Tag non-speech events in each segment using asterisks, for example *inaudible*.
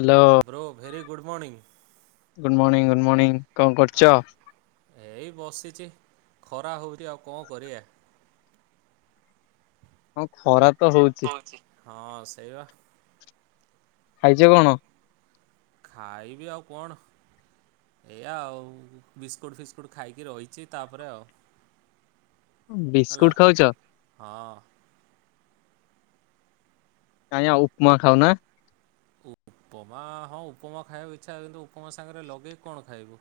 Hello. Bro very good morning. Good morning good morning କଣ କରୁଛ? ଏଇ ବସିଛି ଖରା ହେଉଛି ଆଉ କଣ କରିବା। ହଁ ଖରା ତ ହଉଛି। ହଁ ସେଇ ବା। ଖାଇଛ କଣ? ଖାଇବି ଆଉ କଣ? ଏଇଆ ଆଉ ବିସ୍କୁଟ୍ ଫିସ୍କୁଟ୍ ଖାଇକି ରହିଛି ତାପରେ ଆଉ ହେଲା ବିସ୍କୁଟ ଖାଉଛ? ହଁ। କାଇଁ ଆଉ ଉପମା ଖାଉନା। ଉପମା ହଁ ଉପମା ଖାଇବାକୁ ଇଚ୍ଛା କିନ୍ତୁ ଉପମା ସାଙ୍ଗରେ ଲଗେଇକି କଣ ଖାଇବୁ?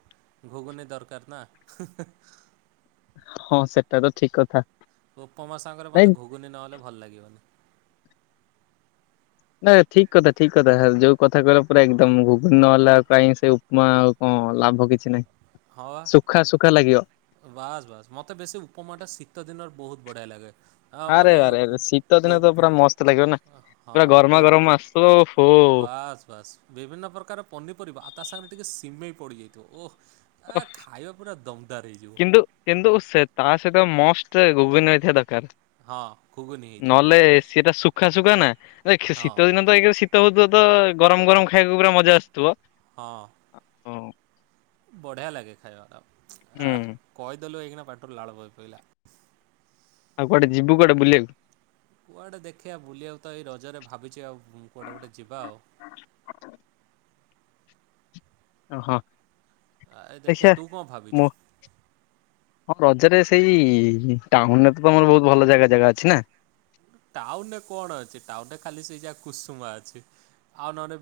ଘୁଗୁନି ଦରକାର ନା। ହଁ ସେଟା ତ ଠିକ କଥା। ତ ଉପମା ସାଙ୍ଗରେ ନାଇଁ ମୋତେ ଘୁଘୁନି ନହେଲେ ଭଲ ଲାଗିବନି। ନାଇ ଠିକ କଥା ଠିକ କଥା ଯୋଉ କଥା କହିଲ ପୁରା ଏକଦମ ଘୁଗୁନି ନହଲା କାଇଁ ସେ ମୋ ଆଉ କଣ ଲାଭ କିଛି ନାହିଁ। ହଁ। ଶୁଖା ଶୁଖା ଲାଗିଵ। ବାସ୍ ବାସ୍ ମତେ ବେଶୀ ଉପମା ଟା ଶୀତ ଦିନରେ ବହୁତ ବଢିଆ ଲାଗେ। ଆଉ ଆରେ ମୋତେ ଆରେ କୋ ଶୀତ ଦିନେ ତ କୋ- ପୁରା ମସ୍ତ ଲାଗିବ ନା ପୁରା ହଁ ଗରମା କୋ ଗରମ ଆସୁଥିବ ଓହୋ। ବାସ୍ ବାସ୍। ବିଭିନ୍ନ ପ୍ରକାର ପନିପରିବା ଆ ତା ସାଙ୍ଗରେ ଟିକେ ସିମେଇ ପଡ଼ିଯାଇଥିବ ଓହ ଆ ଖାଇବା ପୁରା ଦମଦାର ହେଇଯିବ। ତୁ କିନ୍ତୁ ସେ ତା ସହିତ ମଷ୍ଟ ଗୁଗୁନି ହେଇଥିବା ଦରକାର। ହଁ ଖୁଗୁନି ହେଇଥିବା ଦରକାର। ସେଇଟା ସୁଖା ସୁଖା ନା ନାକ ଶୀତ ଦିନ ତ ଏକ ସିତ ତ ହଉଥିବ ତ ଗରମ ଗରମ ଖାଇବାକୁ ପୁରା ମଜା ଆସୁଥିବ। ହଁ। ଆପଣ। ବଢ଼ିଆ ଲାଗେ ଖାଇବାଟା ଆ କହିଦେଲୁ ଏଇଖିନା ପାଟି ରୁ ଲାଳ ବୋହିପଇଲା। ଆଉ କୁଆଡେ ଯିବୁ କୁଆଡେ ବଲିବାକୁ? କୁଆଡ଼େ ଦେଖିବା ବୁଲିବାକୁ ତ ଏଇ ରଜରେ ଭାବିଛି ଆଉ କୁଆଡ଼େ ଗୋଟେ ଯିବା ଆଉ। ଆଉ ହଁ ଆ, ଏ ଦେଖିବା ଦେଖିଆ ତୁ କଣ ଭାବିଛୁ ମୋ ହଁ ରଜରେ ସେଇ ଟାଉନରେ ତମର ବହୁତ ଭଲ ଜାଗା ଜାଗା ଅଛି ନା ଟାଉନରେ କଣ ଅଛି ଟାଉନରେ ଖାଲି ସେଇ ଯାହା କୁସୁମା ଅଛି। ଆଉ ନହେଲେ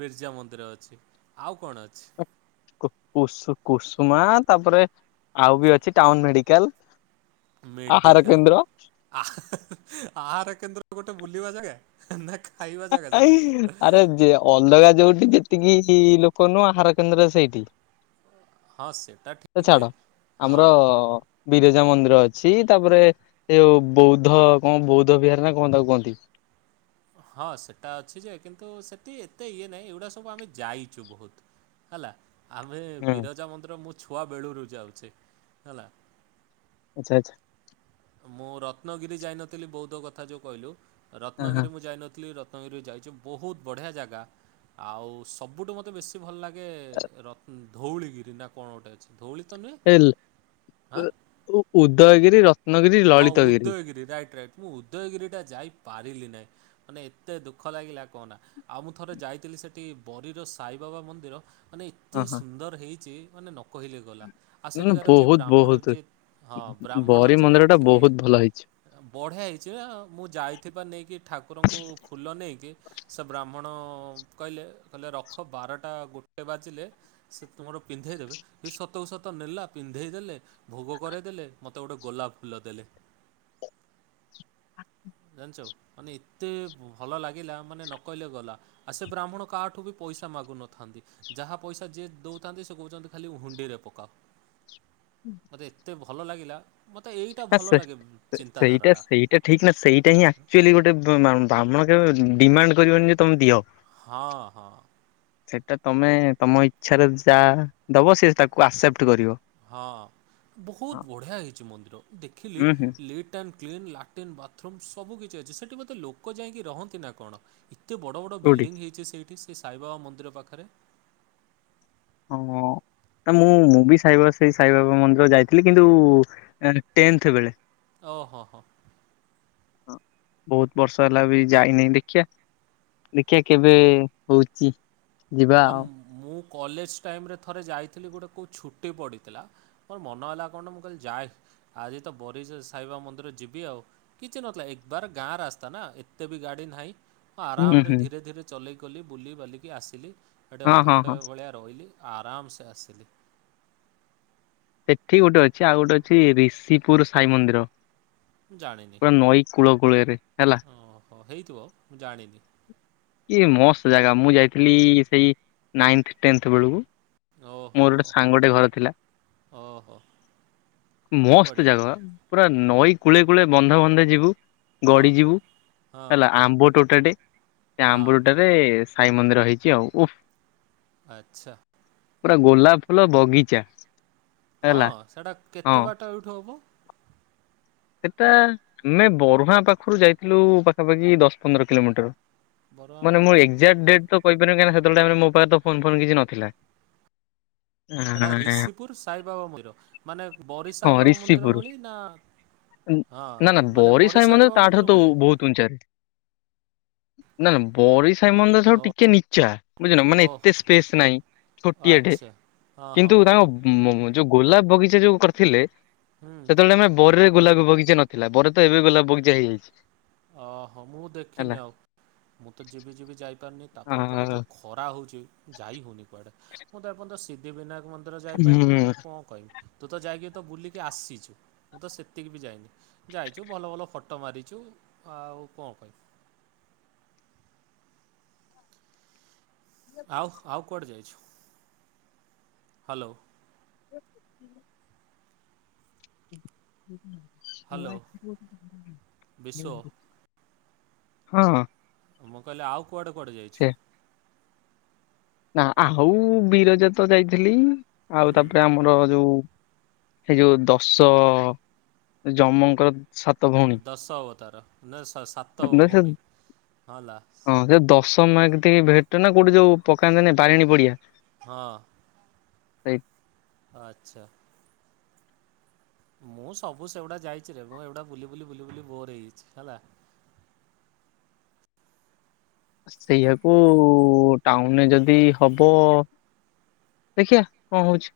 ବିର୍ଜା ମନ୍ଦିର ଅଛି ଆଉ କଣ ଅଛି। କୁସୁ କୁସୁମା ତାପରେ ଆଉ ବି ଅଛି ଟାଉନ ମେଡିକାଲ। ଆହାର ମେଡିକାଲ। କେନ୍ଦ୍ର। ଆ ଆହାର କେନ୍ଦ୍ର ଗୋଟେ ବୁଲିବା ଜାଗା ନା ଖାଇବା ଜାଗା ସେଟା? *unintelligible* ଅଲଗା ଯୋଉଠି ଯେତିକି ଲୋକ ନୁହଁ ଆହାର କେନ୍ଦ୍ର ସେଇଠି ହଁ ସେଟା ସେ ଠିକ୍ ଯେ ଛାଡ଼ ହଁ ଆମର ବିରଜା ମନ୍ଦିର ଅଛି ତାପରେ ସେ ଯଉ ବୌଦ୍ଧ କଣ ବୌଦ୍ଧ ବିହାର ନା କଣ ତାକୁ କହନ୍ତି। ହଁ ସେଟା ଅଛି ଯେ କିନ୍ତୁ ସେଠି ଏତେ ଇଏ ନାହିଁ ଏଗୁଡ଼ା ସବୁ ଆମେ ଯାଇଛୁ ବହୁତ। ହେଲା। ଆମେ ହୁଁ। ବିରଜା ମନ୍ଦିର ମୁଁ ଛୁଆବେଳୁରୁ ଯାଉଛି ହେଲା। ଆଛା ଆଛା। ମୁଁ ରତ୍ନଗିରି ଯାଇନଥିଲି ବୌଦ୍ଧ କଥା ଯଉ କହିଲୁ ହଁ ହଁ ରତ୍ନଗିରି ମୁ ଯାଇନଥିଲି ରତ୍ନଗିରି ଯାଇଚି ବହୁତ୍ ବଢିଆ ଜାଗା ଆଉ ସବୁଠୁ ମୋତେ ବେଶୀ ଭଲ ଲାଗେ ଆଗେ ରତ ଧଉଳିଗିରି ନା କଣ ଗୋଟେ ଅଛି ଧଉଳି ତ ନୁହେଁ ଏ ଆଁ ଉଦୟଗିରି ରତ୍ନଗିରି ହଁ ଲଳିତଗିରି ଉଦ୍ଦୟଗିରି ରାଇଟ ରାଇଟ। ମୁଁ ଉଦୟଗିରିଟା ଯାଇପାରିଲି ନାହିଁ। ମାନେ ଏତେ ଦୁଃଖ ଲାଗିଲା କହନା ଆଉ ମୁଁ ଥରେ ଯାଇଥିଲି ସେଠି ବରିର ସାଇବାବା ମନ୍ଦିର ମାନେ ଏତେ ହଁ ହଁ। ସୁନ୍ଦର ହେଇଛି ମାନେ ନ କହିଲେ ଗଲା। ଆଉ ନା ସେଠିକାର ଯିଏ ବହୁତ ବ୍ରାହ୍ମଣ ବହୁତ ଯିଏ ହଁ ବ୍ରାହ୍ମଣ ବରି ଯିଏ ମନ୍ଦିର ଟା ଥିଲେ ବହୁତ ଭଲ ହେଇଛି। ବଢ଼ିଆ ହେଇଛି ନା ମୁଁ ଯାଇଥିବା ନେଇକି ଠାକୁରଙ୍କୁ ଫୁଲ ନେଇକି ସେ ବ୍ରାହ୍ମଣ କହିଲେ କହିଲେ ରଖ, ବାରଟା ଗୋଟେ ବାଜିଲେ ସେ ତୁମର ପିନ୍ଧେଇ ଦେବେ, ବି ସତକୁ ସତ ନେଲା ପିନ୍ଧେଇ ଦେଲେ ଭୋଗ କରେଇଦେଲେ, ମତେ ଗୋଟେ ଗୋଲାପ ଫୁଲ ଦେଲେ। ଜାଣିଛ, ମାନେ ଏତେ ଭଲ ଲାଗିଲା ମାନେ ନକହିଲେ ଗଲା। ଆଉ ସେ ବ୍ରାହ୍ମଣ କାହାଠୁ ବି ପଇସା ମାଗୁନଥାନ୍ତି। ଯାହା ପଇସା ଯିଏ ଦଉଥାନ୍ତି, ସିଏ କହୁଛନ୍ତି ଖାଲି ହୁଣ୍ଡିରେ ପକାଅ। ମୋତେ ଏତେ ଭଲ ଲାଗିଲା, ମତେ ଏଇଟା ନା ସେ ଭଲ ଲାଗେ ସେଇଟା ଚିନ୍ତାଧାରାଟା। ସେଇଟା ଠିକ ନା ସେଇଟା ହିଁ ଆକ୍ଚୁଆଲି ଗୋଟେ ବା-ବା-ବ୍ରାହ୍ମଣ କେବେ ଡିମାଣ୍ଡ କରିବନି ଯେ ତମେ ଦିଅ। ହଁ ହଁ। ସେଇଟା ତମେ ତମ ଇଚ୍ଛାରେ ଯାହା ଦବ, ସେ ତାକୁ ଆକ୍ସେପ୍ଟ କରିବ। ହଁ ହଁ ବହୁତ ବଢ଼ିଆ ହେଇଛି ମନ୍ଦିର, ଦେଖିଲି ହୁଁ ହୁଁ ଲିଟ୍ ଟ୍ ଆଣ୍ଡ କ୍ଲିନ୍, ଲାଟିନ୍ ବାଥରୁମ୍ ସବୁ କିିଛି ଅଛି। ସେଠି ବୋଧେ ଲୋକ ଯାଇକି ରହନ୍ତି ନା କଣ? ଏତେ ବଡ଼ ବଡ଼ କୋଉଠି? ବିଲ୍ଡିଙ୍ଗ ହେଇଛି ସେଇଠି, ସେଇ ସାଇବାବା ମନ୍ଦିର ପାଖରେ। ଓ ହଁ। ନା ମୁଁ ମୁଁ ବି ସାଇବାବା ସେଇ ସାଇବାବା ମନ୍ଦିର ଯାଇଥିଲି କିନ୍ତୁ ଟେନ୍ଥ ବେଳେ। ଓହୋ ହୋ। ବହୁତ ବର୍ଷ ହେଲା ବି ଯାଇନେଇ ଦେଖିଆ ଦେଖିଆ କେବେ ହଉଚି। ଆ ମୁଁ କଲେଜ ଟାଇମରେ ଥରେ ଯାଇଥିଲି ଗୋଟେ କୋଉ ଛୁଟି ପଡ଼ିଥିଲା। ମୋର ମନ ହେଲା କଣ ମୁଁ କହିଲି ଯାଏ, ଆଜି ତ ବରି ସେ ସାଇବାବା ମନ୍ଦିର ଯିବି ଆଉ। କିଛି ନଥିଲା ଏକ ବାର ଗାଁ ରାସ୍ତା ନା ଏତେ ବି ଗାଡି ନାହିଁ ମୁଁ ହୁଁ ଆରାମରେ ହୁଁ ଧୀରେ ଧୀରେ ଚଲେଇକଲି ବୁଲି ବାଲିକି ଆସିଲି। ସେଠି ହଁ ହଁ ଅଧଘଣ୍ଟେ ହଁ ଭଳିଆ ରହିଲି, ଆରାମସେ ଆସିଲି। ସେଠି ଗୋଟେ ଅଛି, ଆଉ ଗୋଟେ ଅଛି ରିଷିପୁର ସାଇ ମନ୍ଦିର। ଜାଣିନି। ପୁରା ନଈ କୂଳ କୂଳରେ। ହେଲା ଓହୋ। ହେଇଥିବ, ମୁଁ ଜାଣିନି। ଇଏ ମସ୍ତ ଜାଗା, ମୁଁ ଯାଇଥିଲି ସେଇ ନାଇନ୍ଥ ଟେନ୍ଥ ବେଳୁକୁ ଓହୋ ହୋ, ଓହୋ। ମସ୍ତ ବଢ଼ିଆ ଜାଗା ବା। ପୁରା ନଈ କୂଳେ କୂଳେ ବନ୍ଧେ ବନ୍ଧେ ଯିବୁ ହଁ ଗଡିଯିବୁ, ହଁ ହେଲା ଆମ୍ବ ଟୋଟାଟେ, ସେ ହଁ ଆମ୍ବ ଟୋଟା ରେ ସାଇ ମନ୍ଦିର ହେଇଛି ଆଉ, ଉଫ ଆଚ୍ଛା। ପୁରା ଗୋଲାପ ଫୁଲ ବଗିଚା। ହଁ, ହେଲା। ସେଇଟା ହଁ କେତେ ବାଟ ଏଇଠୁ ହବ? ସେଇଟା, ଆମେ ବରୁହାଁ ପାଖରୁ ଯାଇଥିଲୁ ପାଖାପାଖି ଦଶ ପନ୍ଦର କିଲୋମିଟର। ମାନେ ମୁଁ ଏକ୍ଜାକ୍ଟ ଡେଟ ତ କହିପାରିବିନି, କାହିଁକିନା ସେତେବେଳେ ମୋ ପାଖରେ ତ ଫୋନ ଫୋନ୍ କିଛି ନଥିଲା। ସେଟା ରିଷିପୁର ସାଇବାବା ମନ୍ଦିର, ମାନେ ବରି ହଁ ସାଇବାବା ମନ୍ଦିର ରିଷିପୁର। ଭଳି ନା ନା ନା ହଁ, ମାନେ ବରି ସାଇ ସାଇବାବା ତାଠାରୁ ମନ୍ଦିର ତ ଭଳିଆ? ବହୁତ ଉଞ୍ଚାରେ। ନା ନା, ବରି ସାଇ ମନ୍ଦିରଠାରୁ ଓ ଟିକେ ନିଚ୍ଚା, ବୁଝିନ ମାନେ ଏତେ ଓହୋ ସ୍ପେସ ନାଇଁ ଆଚ୍ଛା। ଓ ହୋ ହଁ। ମୁଁ-ମୁଁ ଯୋଉ ଗୋଲାପ ବଗିଚା ଯୋଉ କରିଥିଲେ, ହୁଁ ସେତେବେଳେ ଆମେ ବରିରେ ଗୋଲାପ ବଗିଚା ନଥିଲା, ବରିରେ ତ ଏବେ ଗୋଲାପ ବଗିଚା ହେଇଯାଇଛି। ଓହୋ। ମୁଁ ହେଲା ଦେଖିନି ଆଉ। ମୁଁ ତ ଯିବି ଯିବି ଯାଇପାରୁନି, ଆ ତାପରେ ଏପଟେ ଯୋଉ ଖ ଖରା ହଉଛି ଯାଇ ହେଉନି କୁଆଡ଼େ। ମୁଁ ତ ଏପର୍ଯ୍ୟନ୍ତ ସି ଦ୍ଧିବିନାୟକ ମନ୍ଦିର ଯାଇପାରୁନି ଆଉ କଣ କହିବି। ତୁ ତ ଯାଇକି ତ ବୁଲିକି ଆସିଛୁ, ମୁଁ ତ ସେତିକି ବି ଯାଇନି। ଯାଇଛୁ, ଭଲ ଭଲ ଫଟୋ ମାରିଛୁ, ଆଉ କଣ କହିବି। ଆଉ ଆଉ କୁଆଡେ ଯାଇଛୁ? ହ୍ୟାଲୋ। *unintelligible* ହ୍ୟାଲୋ ବିଶୁ *unintelligible* ହଁ। ମୁଁ କହିଲି ଆଉ କୁଆଡେ କୁଆଡେ ଯାଇଛୁ? ସେ ନା ଆଉ ବିରଜା ତ ଯାଇଥିଲି। ଆଉ ତାପରେ ହୁଁ ଆମର ଯୋଉ ଏହି ଯୋଉ ଦଶ ଜମଙ୍କର ଦଶ ଅବତାର ନା ସା-ସା-ସାତ ସେ ଭଉଣୀ ହଁଲା। ହଁ ସେ ଦଶ ତମେ ଟେ ଭେଟନା କୋଉଠି ଯୋଉ ପକାନ୍ତେନି ବାରିଣୀ ପଡିଆ। ହଁ। ସେଇ ଆଚ୍ଛା। ମୁଁ ସବୁ ସେଗୁଡା ଯାଇଛି ରେ। ମୁଁ ଏଇଗୁଡା ବୁଲି ବୁଲି ବୁଲି ବୁଲି ବୋର ହେଇଯାଇଛି ହେଲା। ସେଇଆକୁ ଟାଉନରେ ଯଦି ହବ ଦେଖିିବା କଣ ହଉଛି।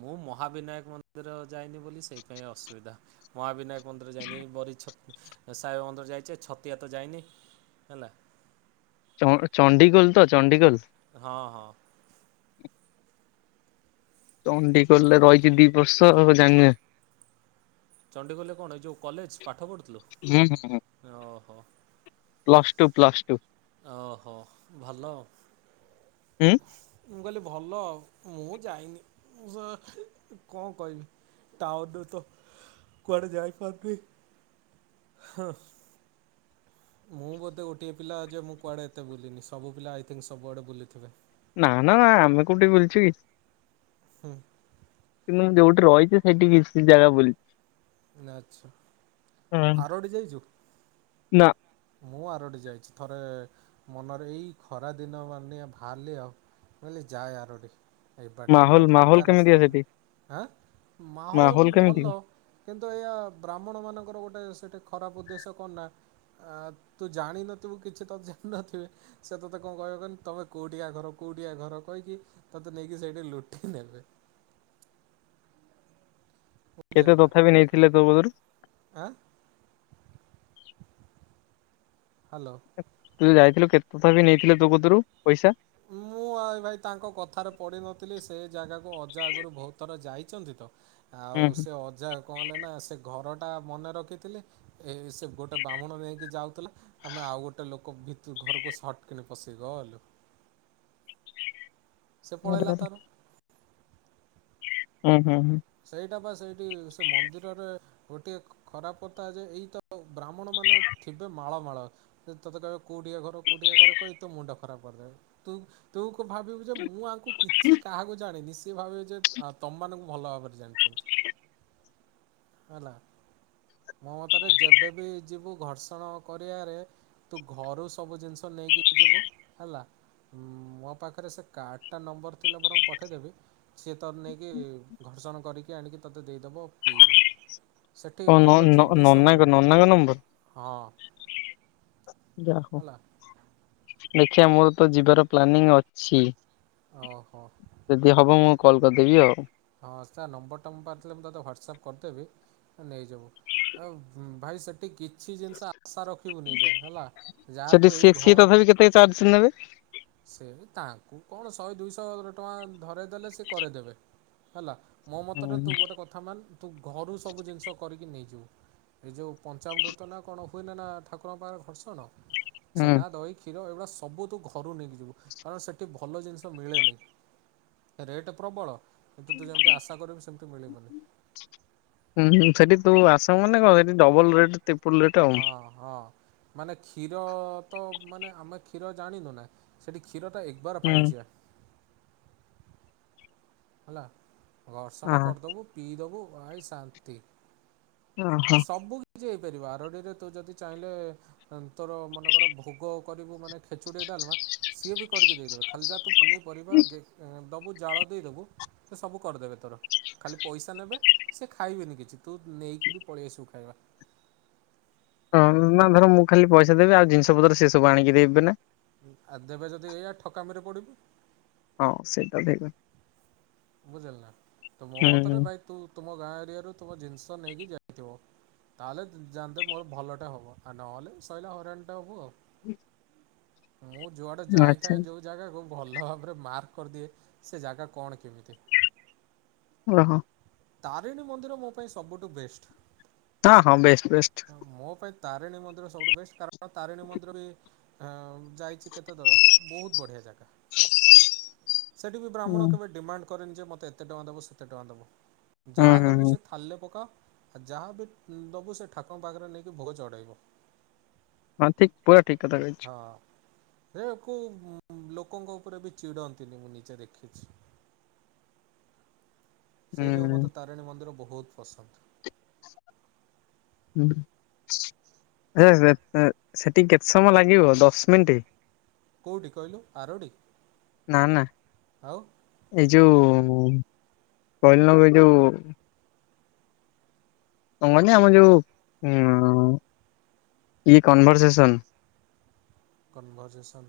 ମୁଁ ମହାବିନାୟକ ମନ୍ଦିର ଯାଇନି ବୋଲି ସେଇଥିପାଇଁ ଅସୁବିଧା। ମହାବିନାୟକ ମନ୍ଦିର ଯାଇନି ବରି ଛତ୍ ସାଇବାବା ମନ୍ଦିର ଯାଇଛି ଛତିଆ ତ ଯାଇନି ହେଲା। ଚ ଚଣ୍ଡିଖୋଲ ତ ଚଣ୍ଡିଖୋଲ। ହଁ ହଁ। ଚଣ୍ଡିଖୋଲରେ ରହିଛି ଦି ବର୍ଷ ଜାଣି ନା। ଚଣ୍ଡିଖୋଲ କଣ ଏ ଯେଉଁ କଲେଜ ପାଠ ପଢୁଥିଲୁ ହୁଁ ଓହୋ। Plus two plus two. ଓହୋ ଭଲ ଆଉ। ହୁଁ ମୁଁ କହିଲି ଭଲ ଆଉ। ମୁଁ ଯାଇନି ମୁଁ କଣ କହିବି? ତାଉନରୁ ତ କୁଆଡେ ଯାଇପାରୁନି ହ। ମୁଁ ବୋଧେ ଗୋଟିଏ ପିଲା ଯେ ମୁଁ କୁଆଡେ ଏତେ ବୁଲିିନି। ସବୁ ପିଲା ଆଇଥିଙ୍କ ସବୁଆଡେ ବୁଲିଥିବେ। ନା ନା ଆମେ କୋଉଠି ବୁଲିଛୁ କି? ହଁ। କିନ୍ତୁ ମୁଁ ଯୋଉଠି ରହିଛି ସେଇଠି କିଛି ଜାଗା ବୁଲି ନା। ହୁଁ। ଫାରଡି ଯାଇଛୁ? ନା। ମୁଁ ଆରଟି ଯାଇଛି। ଥରେ ମନରେ ଏଇ ଖରା ଦିନ ମାନେ ବାହାରିଲି ଆଉ। ମୁଁ ଖାଲି ଯାଏ ଆରଡି। ଏବାଟେ ଆମର ମାହୋଲ ଫାଙ୍କା ମାହୋଲ କେମିତିଆ ରାସ୍ତା ସେଠି ନା। ଆଁ ମାହୋଲ ଭଲ। କିନ୍ତୁ ଏହା ବ୍ରାହ୍ମଣମାନଙ୍କର ଗୋଟେ ସେଇଠି ଖରାପ ଉଦ୍ଦେଶ୍ୟ କଣ ନା ତୁ ଜାଣିନଥିବୁ କିଛି ତ ଜାଣିନଥିବେ। ସେ ତୋତେ କଣ କହିବେ କହନି ତମେ କୋଉଠିଆ ଘର କୋଉଠିଆ ଘର। କହିକି ତତେ ନେଇକି ସେଇଠି ଲୁଟି ନେବେ। କେତେ ବୁଝିଲୁ ନା ତଥାବିି ନେଇଥିଲେ ତୋ କତିରୁ? ଆଁ। ହାଲୋ। ତୁ ଯୋଉ ଯାଇଥିଲୁ କେତେ ତଥାବିି ନେଇଥିଲେ ତୋ କତିରୁ ପଇସା? ମୁଁ ଆ ଭାଇ ତାଙ୍କ କଥାରେ ପଡି ନଥିଲି। ସେ ଜାଗାକୁ ଅଜା ଆଗରୁ ବହୁତ ଥର ଯାଇଛନ୍ତି ତ। ଆଉ ହୁଁ ହୁଁ। ସେ ଅଜା କଣ ହେଲେ ନା ସେ ଘରଟା ମନେ ରଖିଥିଲେ। ଏ ସେ ଗୋଟେ ବ୍ରହ୍ମଣ ନେଇକି ଯାଉଥିଲା। ଆମେ ଆଉ ଗୋଟେ ଲୋକ ଭିତ ଘରକୁ ସର୍ଟ କିଣି ପଶିଗଲୁ। ସେ ଆରେ ପଳେଇଲା ଆରେ। ତାର। ହୁଁ ହୁଁ ହୁଁ। ସେଇଟା ବା ସେଇଠି ସେ ମନ୍ଦିରରେ ଗୋଟିଏ ଖରାପ କଥା ଯେ ଏଇତ ବ୍ରାହ୍ମଣ ମାନେ ଥିବେ ମାଳ ମାଳ। ତୋତେ କହିବେ କୋଉଠିକା ଘରେ କୋଉଠିକା ଘର କହି ତୋ ମୁଣ୍ଡ ଖରାପ କରିଦେବ ତୁ ତୁ ଭାବିବୁ ଯେ ମୁଁ ଆଙ୍କୁ କିଛି କାହାକୁ ଜାଣିନି। ସିଏ ଭାବିବେ ଯେ ତମମାନଙ୍କୁ ମୁଁ ଭଲ ଭାବରେ ଜାଣିଛନ୍ତି ହେଲା। ମୋ ମତରେ ଯେବେ ବି ଯିବୁ ଘର୍ଷଣ କରିବାରେ ତୁ ଘରୁ ସବୁ ଜିନିଷ ନେଇକି ଯିବୁ ହେଲା। ମୋ ପାଖରେ ସେ କାର୍ଡ଼ଟା ନମ୍ବର ଥିଲେ ବରଂ ପଠେଇଦେବି ସିଏ ତୋତେ ନେଇକି ଘର୍ଷଣ କରିକି ଆଣିକି ତୋତେ ଦେଇଦେବ। ପିଇବୁ ସେଠି ଓ ନ ଭଲ ନ ଜିନିଷ ନନାଙ୍କ ମିଳୁନି ନନାଙ୍କ ନମ୍ବର? ହଁ। ଯାହାହେଉ ହେଲା। ଦେଖିବା ମୋର ତ ଯିବାର ପ୍ଲାନିଂ ଅଛି। ଓହୋ। ଯଦି ହବ ମୁଁ କଲ୍ କରିଦେବି ଆଉ। ହଁ ସାର୍ ନମ୍ବର ଟା ମୋପାଖରେଥିଲେ ମୁଁ ତୋତ ହ୍ୱାଟ୍ଆପ୍ କରିଦେବି। ନେଇଯିବୁ ଆଉ ଭାଇ ସେଠି କି କିଛି ଜିନିଷ ଆଶା ରଖିବୁନି ଯେ ହେଲା ଯାହା ସେଠି ତୁ ସିଏ ଏଇ ସିଏ ଘରୁ ତଥାପି କେତେ ଚାର୍ଜ ନେବେ? ସେ ତାଙ୍କୁ କଣ ଶହେ ଦୁଇଶହ ଟଙ୍କା ଧରେଇଦେଲେ ସେ କରିଦେବେ। ହେଲା ମୋ ହୁଁ ମତରେ ତୁ ଗୋଟେ କଥା ମାନ ତୁ ଘରୁ ସବୁ ଜିନିଷ କରିକି ନେଇଯିବୁ। ଏ ଯୋଉ ପଞ୍ଚାମ୍ବୃତ ନା କଣ ହୁଏନା ନା ଠାକୁରଙ୍କ ପାଖରେ ଘର୍ଷଣ। ହୁଁ ଛେନା ଦହି କ୍ଷୀର ଏଇଗୁଡା ସବୁ ତୁ ଘରୁ ନେଇକି ଯିବୁ କାରଣ ସେଠି ଭଲ ଜିନିଷ ମିଳେ ନି। ରେଟ୍ ପ୍ରବଳ କିନ୍ତୁ ତୁ ଯେମିତି ଆଶା କରିବୁ ସେମିତି ମିଳିବନି। ହୁଁ ହୁଁ ସେଠି ତୁ ଆସେ ମାନେ ନା କଣ ସେଠି ଡବଲ ରେଟ ହଁ। ହଁ ମାନେ କ୍ଷୀର ତ ମାନେ ଆମେ କ୍ଷୀର ଜାଣିନୁ ନା ସେଠି କ୍ଷୀରଟା ବର ହୁଁ ପାଇଞ୍ଚିଆ। ହେଲା ଅ ଘର୍ଷଣ କରିଦେବୁ ପିଇଦବୁ ଭାଇ ଶାନ୍ତି। ହ। ସବୁ କିଛି ହେଇପାରିବ ଆରଡିରେ ତୁ ଯଦି ଚାହିଁଲେ ତୋର ମନେକର ଭୋଗ କରିବୁ ମାନେ ଖେଚୁଡି ଡାଲମା ସିଏ ବି କରିକି ଦେଇଦେବେ। ଖାଲି ଜାହା ତୁ ପନିପରିବା ଦେବୁ ଜାଳ ଦେଇଦବୁ ସେ ସବୁ କରିଦେବେ ତୋର। ଖାଲି ପଇସା ନେବେ ସେ ଖାଇବେନି କିଛି ତୁ ନେଇକି ବି ପଳେଇ ଆସିବୁ ଖାଇବା। ହଁ ନା ଧର ମୁଁ ଖାଲି ପଇସା ଦେବି ଆଉ ଜିନିଷ ପତ୍ର ସେ ସବୁ ଆଣିକି ଦେବେ ନା ଆଉ ଦେବେ ଯଦି ଏଇଆ ଠକାମିରେ ପଡ଼ିବୁ। ହଁ ସେଇଟା ଭାଇ। ବୁଝିଲ ନା ତ ମୋ ହୁଁ ମତରେ ଭାଇ ତୁ ତୁମ ଗାଁ ଏରିଆରୁ ତୁମ ଜିନିଷ ନେଇକି ଯାଇଥିବ। ତାହେଲେ ଜାଣନ୍ତେ ମୋର ଭଲଟା ହବ ଆଉ ନହେଲେ ସରିଲା ହଇରାଣଟା ହବୁ ଆଉ। *unintelligible* ମୁଁ ଯୁଆଡେ ଆଚ୍ଛା ଯାଇଥାଏ ଯୋଉ ଜାଗାକୁ ଭଲ ଭାବରେ ମାର୍କ କରିଦିଏ ସେ ଜାଗା କଣ କେମିତି। ତି ଓହୋ। ତାରେଣୀ ମନ୍ଦିର ମୋ ପାଇଁ ସବୁଠୁ ବେଷ୍ଟ ହଁ ହଁ ବେଷ୍ଟ ବେଷ୍ଟ ମୋ ପାଇଁ ତାରିଣୀ ମନ୍ଦିର ସବୁଠୁ ବେଷ୍ଟ କାରଣ ତାରିଣୀ ମନ୍ଦିର ରେ ଯାଇଛି କେତେ ଥର ବହୁତ ବଢ଼ିଆ ଜାଗା। ସେଠି ବି ହୁଁ ବ୍ରାହ୍ମଣ କେବେ ଡିମାଣ୍ଡ କରେନି ଯେ ମୋତେ ଏତେ ଟଙ୍କା ଦେବ ସେତେ ଟଙ୍କା ଦେବ। ହୁଁ ଯାହା ହୁଁ ଦେବୁ ହୁଁ ସେ ଥାଲେ ପକାଅ ଯାହା ବି ଦେବୁ ସେ ଠାକୁଙ୍କ ପାଖରେ ନେଇକି ଭୋଗ ଚଢ଼େଇବ। ହଁ ଠିକ ପୁରା ଠିକ କଥା କହିଛୁ ହଁ। ହେ କଉ ଲୋକଙ୍କ ଉପରେ ବି ଚିଡନ୍ତିନି ମୁଁ ନିଜେ ଦେଖିଛି। ସେହି ଯୋଗୁଁ ହୁଁ। ମୋତେ ତାରିଣୀ ମନ୍ଦିର ବହୁତ ପସନ୍ଦ। *unintelligible* ସେଠିକି କେତେ ସମୟ ଲାଗିବ ଦଶ ମିନିଟ କୋଉଠି କହିଲୁ ଆରଡୀ? ନା ନା। ଆଉ। ଏଇ ଯୋଉ କହିଲ ନୁ ଏଯୋଉ କଣ କହନ ଆମର ଯୋଉଁ କନଭରସେସନ କନଭରଜେସନ୍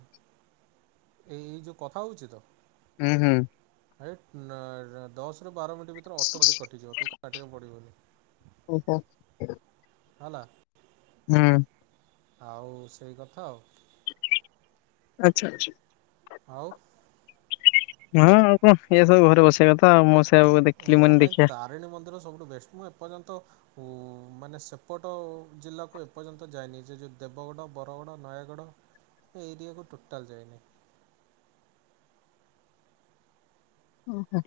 ଏ ଏଇ ଯୋଉ କଥା ହଉଛି ତ। ହୁଁ ହୁଁ। ଭାଇ ନା ଦଶରୁ ବାର ମିନିଟ୍ ଭିତରେ ଅଟୋମେଟିକ୍ କଟିଯିବ ତୁ କାଟିବାକୁ ପଡ଼ିବନି। ଓ ହୋ। ହା ଲା। ହୁଁ। ଆଉ ସେଇ କଥା ଆଉ ଆଚ୍ଛା ଆଛା। ଆଉ। ହଁ ଆଉ କଣ ଏଇଆ ସବୁ ଘରେ ବସିବା କଥା ଆଉ ମୁଁ ସେ ମୋ ପାଇଁ ତାରିଣୀ ମନ୍ଦିର ସବୁଠୁ ବେଷ୍ଟ ମୁଁ ଏପର୍ଯ୍ୟନ୍ତ ମୁଁ ମାନେ ସେପଟ ଜିଲ୍ଲାକୁ ଏପର୍ଯ୍ୟନ୍ତ ଯାଇଏନି ଯେ ଦେବଗଡ଼, ବରଗଡ଼, ନୟାଗଡ଼ ସେ ଏରିିଆକୁ ଟୁଟାଲ ଯାଏନି। ଓହୋ।